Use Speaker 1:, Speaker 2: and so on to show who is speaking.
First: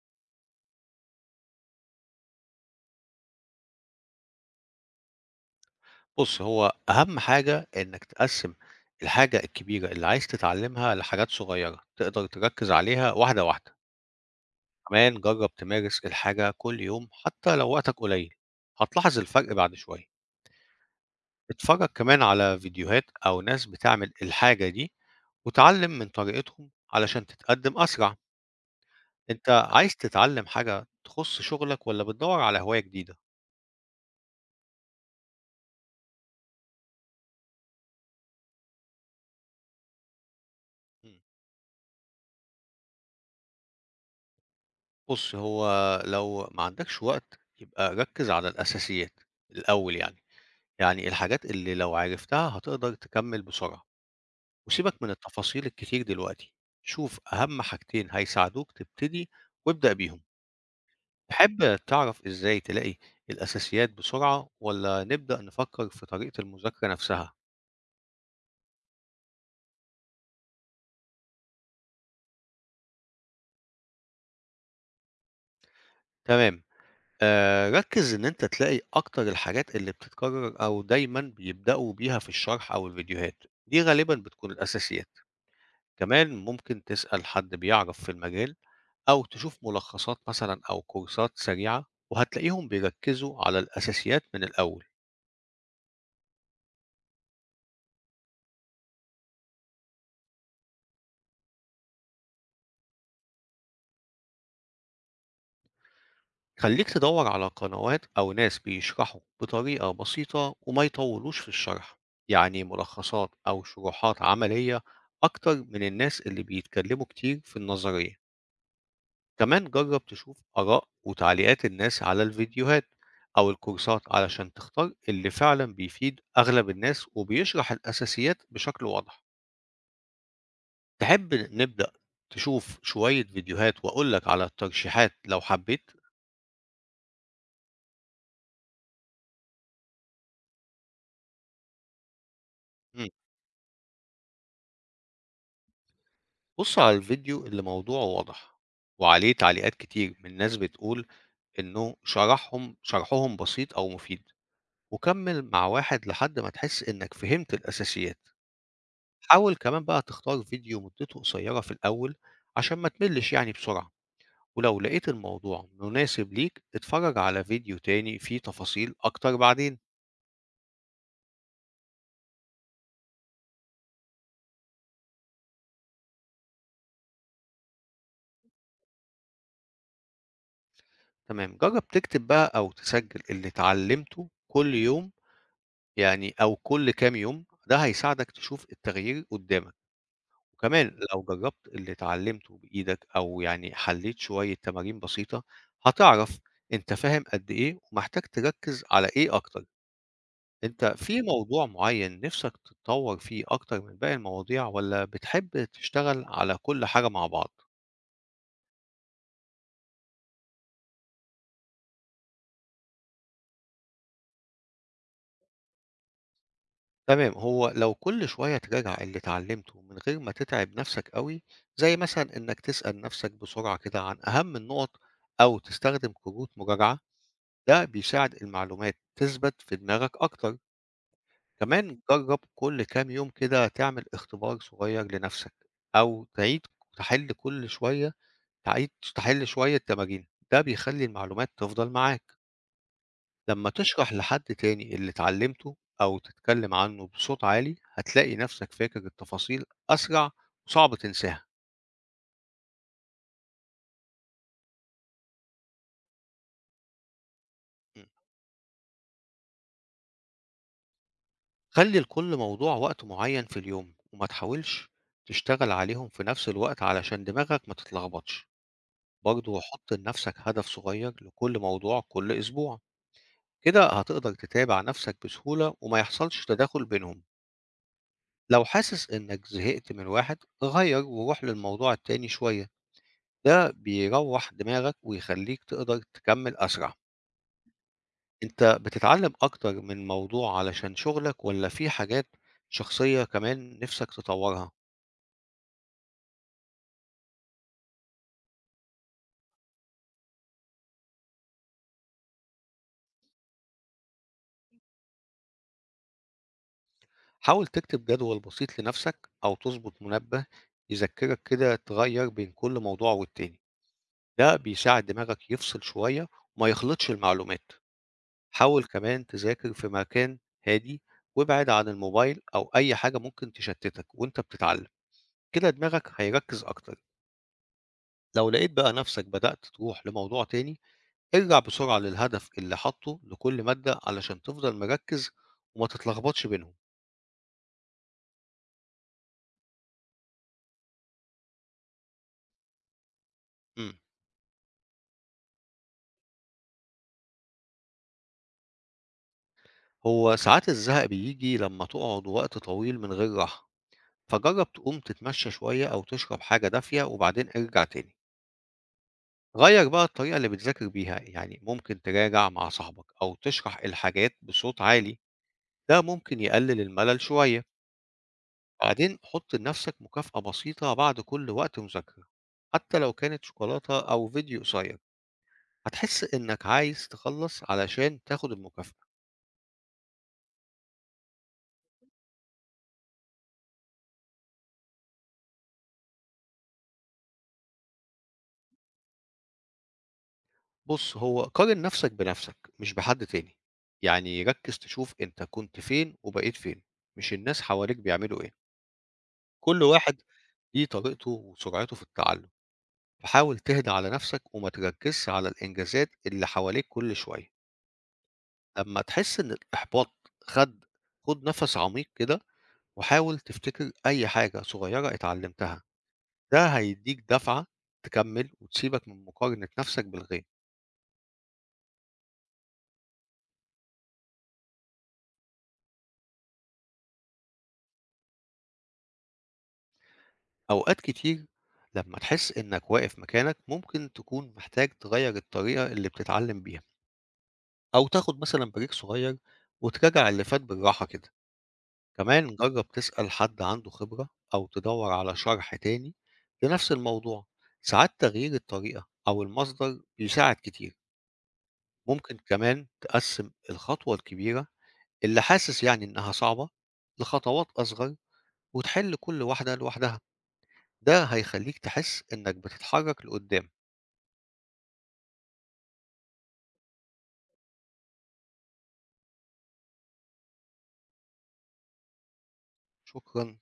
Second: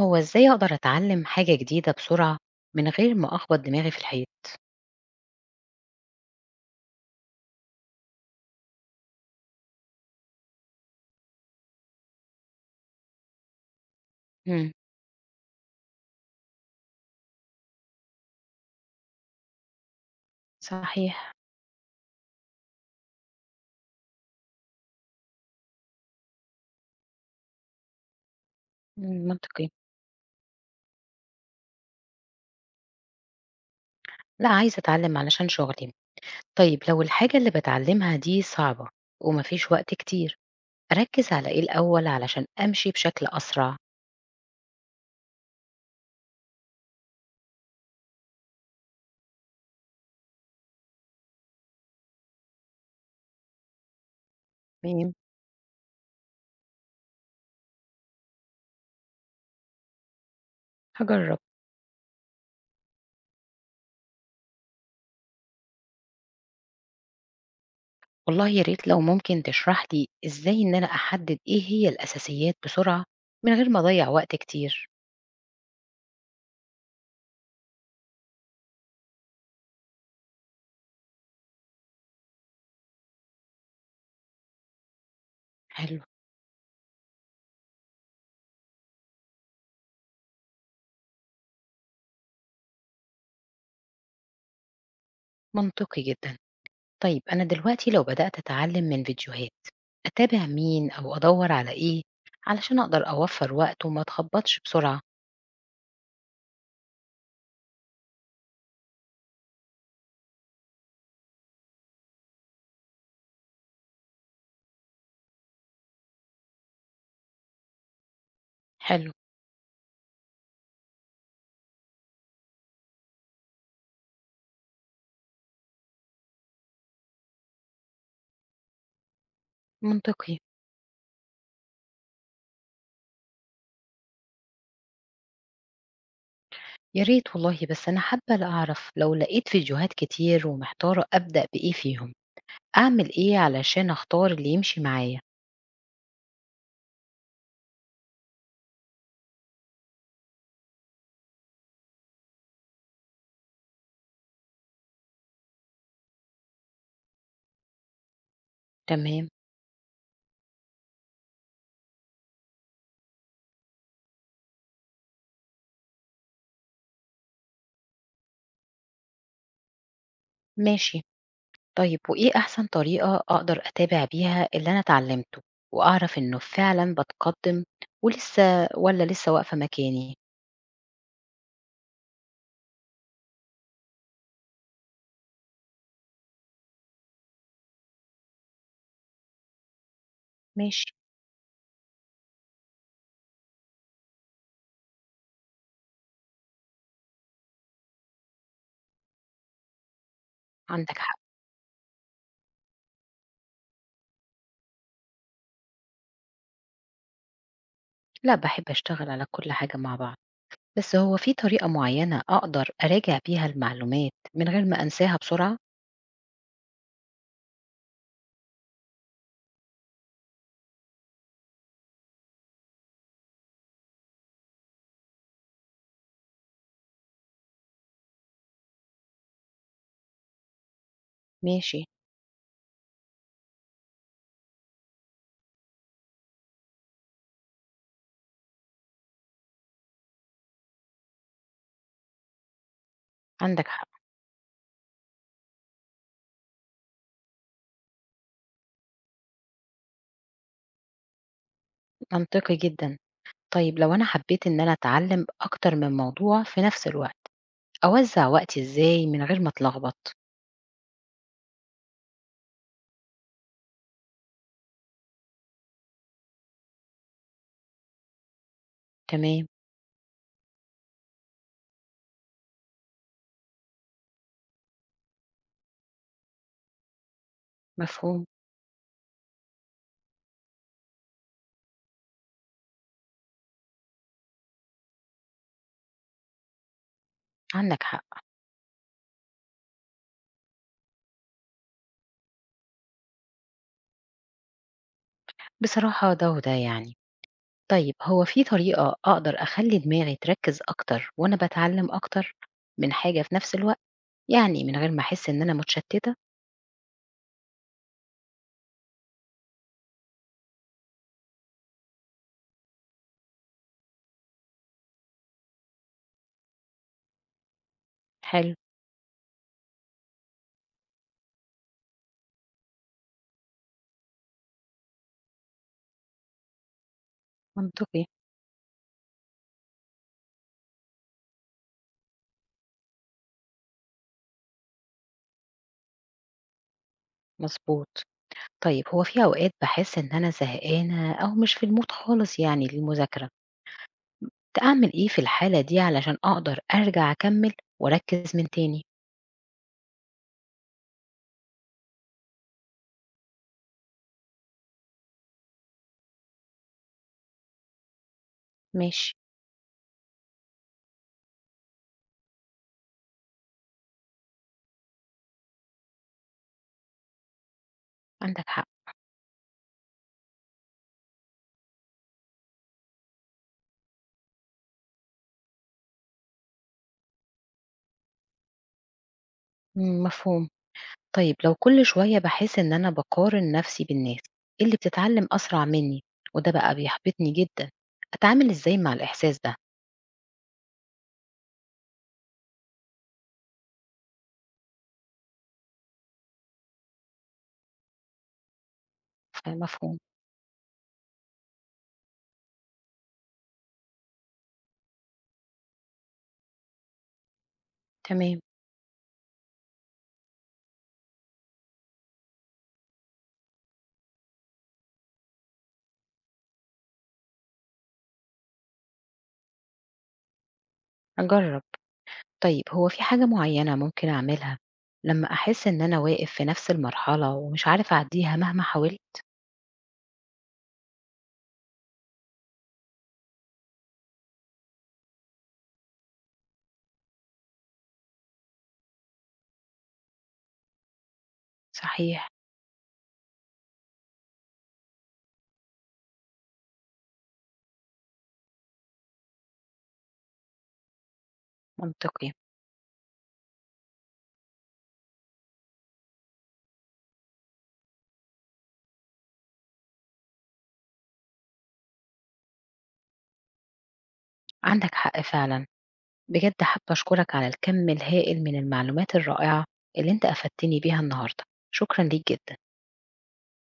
Speaker 1: هو إزاي أقدر أتعلم حاجة جديدة بسرعة من غير ما أخبط دماغي في الحيط؟
Speaker 2: بُص، هو أهم حاجة إنك تقسّم الحاجة الكبيرة اللي عايز تتعلّمها لحاجات صغيّرة تقدر تركّز عليها واحدة، واحدة.
Speaker 1: امم
Speaker 2: كمان جرّب تمارس الحاجة كل يوم حتى لو وقتك قليل، هتلاحظ الفرق بعد شوية.
Speaker 1: صحيح.
Speaker 2: اتفرّج كمان على فيديوهات أو ناس بتعمل الحاجة دي واتعلّم من طريقتهم علشان تتقدّم أسرع. أنت
Speaker 1: منطقي.
Speaker 2: عايز تتعلّم حاجة تخُص شغلك والّا بتدوّر على هواية جديدة؟
Speaker 1: لا عايزة أتعلم علشان شغلي. طيب لو الحاجة اللي بتعلمها دي صعبة ومفيش وقت كتير
Speaker 2: إمم.
Speaker 1: أركز على إيه الأول علشان أمشي بشكل أسرع؟
Speaker 2: بُص، هو لو ما عندكش وقت يبقى ركّز على الأساسيات الأول، يعني الحاجات اللي لو عرفتها هتقدر تكمّل بسرعة، وسيبك من
Speaker 1: تمام.
Speaker 2: التفاصيل الكتير دلوقتي. شوف أهم حاجتين هيساعدوك تبتدي وابدأ بيهم.
Speaker 1: هجرب.
Speaker 2: تحب تعرف إزاي تلاقي الأساسيات بسرعة والّا نبدأ نفكّر في طريقة المذاكرة نفسها؟
Speaker 1: والله يا ريت لو ممكن تشرح لي إزاي إن أنا أحدد إيه هي الأساسيات بسرعة من غير ما أضيع وقت كتير.
Speaker 2: تمام، ركّز إن أنت تلاقي أكتر الحاجات اللي بتتكرر أو دايمًا بيبدأوا بيها في الشرح أو الفيديوهات، دي غالبًا بتكون الأساسيات.
Speaker 1: حلو.
Speaker 2: كمان ممكن تسأل حد بيعرف في المجال أو تشوف ملخصات مثلًا أو كورسات سريعة، وهتلاقيهم بيركّزوا على الأساسيات من الأول.
Speaker 1: منطقي جدا. طيب أنا دلوقتي لو بدأت أتعلم من فيديوهات أتابع مين أو أدوّر على إيه علشان أقدر أوفّر وقت وما أتخبّطش بسرعة؟
Speaker 2: خلّيك تدوّر على قنوات أو ناس بيشرحوا بطريقة بسيطة وما يطوّلوش في الشرح، يعني ملخصات أو شروحات عملية أكتر من الناس اللي بيتكلموا كتير في النظرية.
Speaker 1: حلو،
Speaker 2: كمان جرّب تشوف آراء وتعليقات الناس على الفيديوهات أو الكورسات علشان تختار اللي فعلًا بيفيد أغلب الناس وبيشرح الأساسيات بشكل واضح.
Speaker 1: منطقي.
Speaker 2: تحب نبدأ تشوف شوية فيديوهات وأقول لك على الترشيحات لو حبيت؟
Speaker 1: يا ريت والله، بس أنا حابّة أعرف لو لقيت فيديوهات كتير ومحتارة أبدأ بإيه فيهم،
Speaker 2: إمم،
Speaker 1: أعمل إيه علشان أختار اللي يمشي معايا؟
Speaker 2: بُص على الفيديو اللي موضوعه واضح، وعليه تعليقات كتير من ناس بتقول إنه شرحهم بسيط أو مفيد، وكمّل مع واحد لحد ما تحس إنك فهمت الأساسيات.
Speaker 1: تمام.
Speaker 2: حاول كمان بقى تختار فيديو مدته قصيرة في الأول عشان ما تملّش يعني بسرعة، ولو لقيت الموضوع مناسب ليك اتفرّج على فيديو تاني فيه تفاصيل أكتر بعدين.
Speaker 1: ماشي، طيب وإيه أحسن طريقة أقدر أتابع بيها اللي أنا اتعلّمته وأعرف إنه فعلًا باتقدّم ولسه والّا لسه واقفة مكاني؟
Speaker 2: تمام، جرّب تكتب بقى أو تسجّل اللي اتعلّمته كل يوم، يعني أو كل كام يوم، ده هيساعدك تشوف التغيير قدّامك.
Speaker 1: ماشي،
Speaker 2: وكمان لو جرّبت اللي اتعلّمته بإيدك أو يعني حلّيت شوية تمارين بسيطة، هتعرف أنت فاهم قد إيه ومحتاج تركّز على إيه أكتر. أنت
Speaker 1: عندك حق.
Speaker 2: في موضوع معيّن نِفْسك تتطوّر فيه أكتر من باقي المواضيع والّا بتحب تشتغل على كل حاجة مع بعض؟
Speaker 1: لأ، باحب أشتغل على كل حاجة مع بعض. بس هو في طريقة معينة أقدر أراجع بيها المعلومات من غير ما أنساها بسرعة؟
Speaker 2: تمام، هو لو كل شوية تراجع اللي اتعلمته من غير ما تتعب نفسك قوي، زي مثلا إنك تسأل نفسك بسرعة كده عن أهم النقط أو تستخدم كروت مراجعة، ده بيساعد المعلومات تثبت في دماغك أكتر.
Speaker 1: ماشي.
Speaker 2: كمان جرب كل كام يوم كده تعمل اختبار صغير لنفسك، أو تحل كل شوية تعيد تحل شوية تمارين، ده بيخلي المعلومات تفضل معاك.
Speaker 1: عندك
Speaker 2: لما
Speaker 1: حق.
Speaker 2: تشرح لحد تاني اللي اتعلمته أو تتكلم عنه بصوت عالي، هتلاقي نفسك فاكر التفاصيل أسرع وصعب تنساها.
Speaker 1: منطقي جدا. طيب لو أنا حبيت إن أنا أتعلم أكتر من موضوع في نفس الوقت
Speaker 2: مم.
Speaker 1: أوزع وقتي إزاي من غير ما أتلخبط؟
Speaker 2: خلي لكل موضوع وقت معين في اليوم وما تحاولش تشتغل عليهم في نفس الوقت علشان دماغك ما تتلخبطش.
Speaker 1: تمام.
Speaker 2: برضه حط لنفسك هدف صغير لكل موضوع كل أسبوع، كده هتقدر تتابع نفسك بسهولة وما يحصلش تداخل بينهم.
Speaker 1: مفهوم.
Speaker 2: لو حاسس إنك زهقت من واحد غير وروح للموضوع التاني شوية، ده بيروّح دماغك ويخلّيك تقدر تكمّل أسرع.
Speaker 1: عندك حق.
Speaker 2: أنت بتتعلّم أكتر من موضوع علشان شغلك والّا في حاجات شخصية كمان نِفْسك تطوّرها؟
Speaker 1: بصراحة ده وده يعني. طيب هو في طريقة أقدر أخلي دماغي تركز أكتر وأنا بتعلم أكتر من حاجة في نفس الوقت؟ يعني من غير ما أحس إن أنا متشتتة؟
Speaker 2: حاول تكتب جدول بسيط لنَفْسك أو تضبط منبه يذكّرك كده تغيّر بين كل موضوع والتاني، ده بيساعد دماغك يفصل شوية وما يخلطش المعلومات.
Speaker 1: حلو.
Speaker 2: حاول كمان تذاكر في مكان هادي وابعد عن الموبايل أو أي حاجة ممكن تشتّتك وأنت بتتعلّم، كده دماغك هيركّز أكتر.
Speaker 1: منطقي.
Speaker 2: لو لقيت بقى نفسك بدأت تروح لموضوع تاني، ارجع بسرعة للهدف اللي حاطه لكل مادة علشان تفضل مركز وما تتلخبطش بينهم.
Speaker 1: مظبوط. طيب هو في أوقات باحس إن أنا زهقانة أو مش في المود خالص يعني للمذاكرة،
Speaker 2: مم.
Speaker 1: أعمل إيه في الحالة دي علشان أقدر أرجع أكمل وأركز من تاني؟
Speaker 2: هو ساعات الزهق بيجي لما تقعد وقت طويل من غير راحة، فجرب تقوم تتمشى شوية أو تشرب حاجة دافية وبعدين ارجع تاني.
Speaker 1: ماشي،
Speaker 2: غير بقى الطريقة اللي بتذاكر بيها، يعني ممكن تراجع مع صاحبك أو تشرح الحاجات بصوت عالي، ده ممكن يقلل الملل شوية.
Speaker 1: عندك حق،
Speaker 2: بعدين حُط لنَفْسك مكافأة بسيطة بعد كل وقت مذاكرة، حتى لو كانت شوكولاتة أو فيديو قصير، هتحس إنّك عايز تخلّص علشان تاخُد المكافأة.
Speaker 1: مفهوم. طيب لو كل شوية باحس إن أنا باقارن نفسي بالناس إيه اللي بتتعلم أسرع مني وده بقى بيحبطني جدًا، أتعامل إزاي مع الإحساس ده؟
Speaker 2: بُص، هو قارن نَفْسك بنَفْسك مش بحد تاني، يعني ركّز تشوف أنت كنت فين وبقيت فين، مش الناس حواليك بيعملوا إيه.
Speaker 1: آه،
Speaker 2: كل
Speaker 1: مفهوم،
Speaker 2: واحد ليه طريقته وسرعته في التعلُّم، فحاول تهدى على نَفْسك وما تركّزش على الإنجازات اللي حواليك كل شوية.
Speaker 1: تمام.
Speaker 2: لمّا تحس إن الإحباط خَد خُد نَفَس عميق كده، وحاول تفتكر أي حاجة صغيرة اتعلمتها، ده هيديك دفعة تكمل وتسيبك من مقارنة نفسك بالغير.
Speaker 1: أجرب. طيب هو في حاجة معينة ممكن أعملها لما أحس إن أنا واقف في نفس المرحلة ومش عارف أعديها مهما حاولت؟
Speaker 2: أوقات كتير لما تحس إنك واقف مكانك ممكن تكون محتاج تغير الطريقة اللي بتتعلم بيها أو تاخد مثلا بريك صغير وتراجع اللي فات بالراحة كده.
Speaker 1: صحيح،
Speaker 2: كمان جرب تسأل حد عنده خبرة أو تدور على شرح تاني لنفس الموضوع، ساعات تغيير الطريقة أو المصدر بيساعد كتير.
Speaker 1: منطقي،
Speaker 2: ممكن كمان تقسم الخطوة الكبيرة اللي حاسس يعني إنها صعبة لخطوات أصغر وتحل كل واحدة لوحدها، ده هيخليك تحس إنك بتتحرك لقدام.
Speaker 1: عندك حق فعلًا، بجد حابة أشكرك على الكم الهائل من المعلومات الرائعة اللي أنت أفدتني بيها النهارده، شكرًا ليك جدًا.
Speaker 2: شكرا.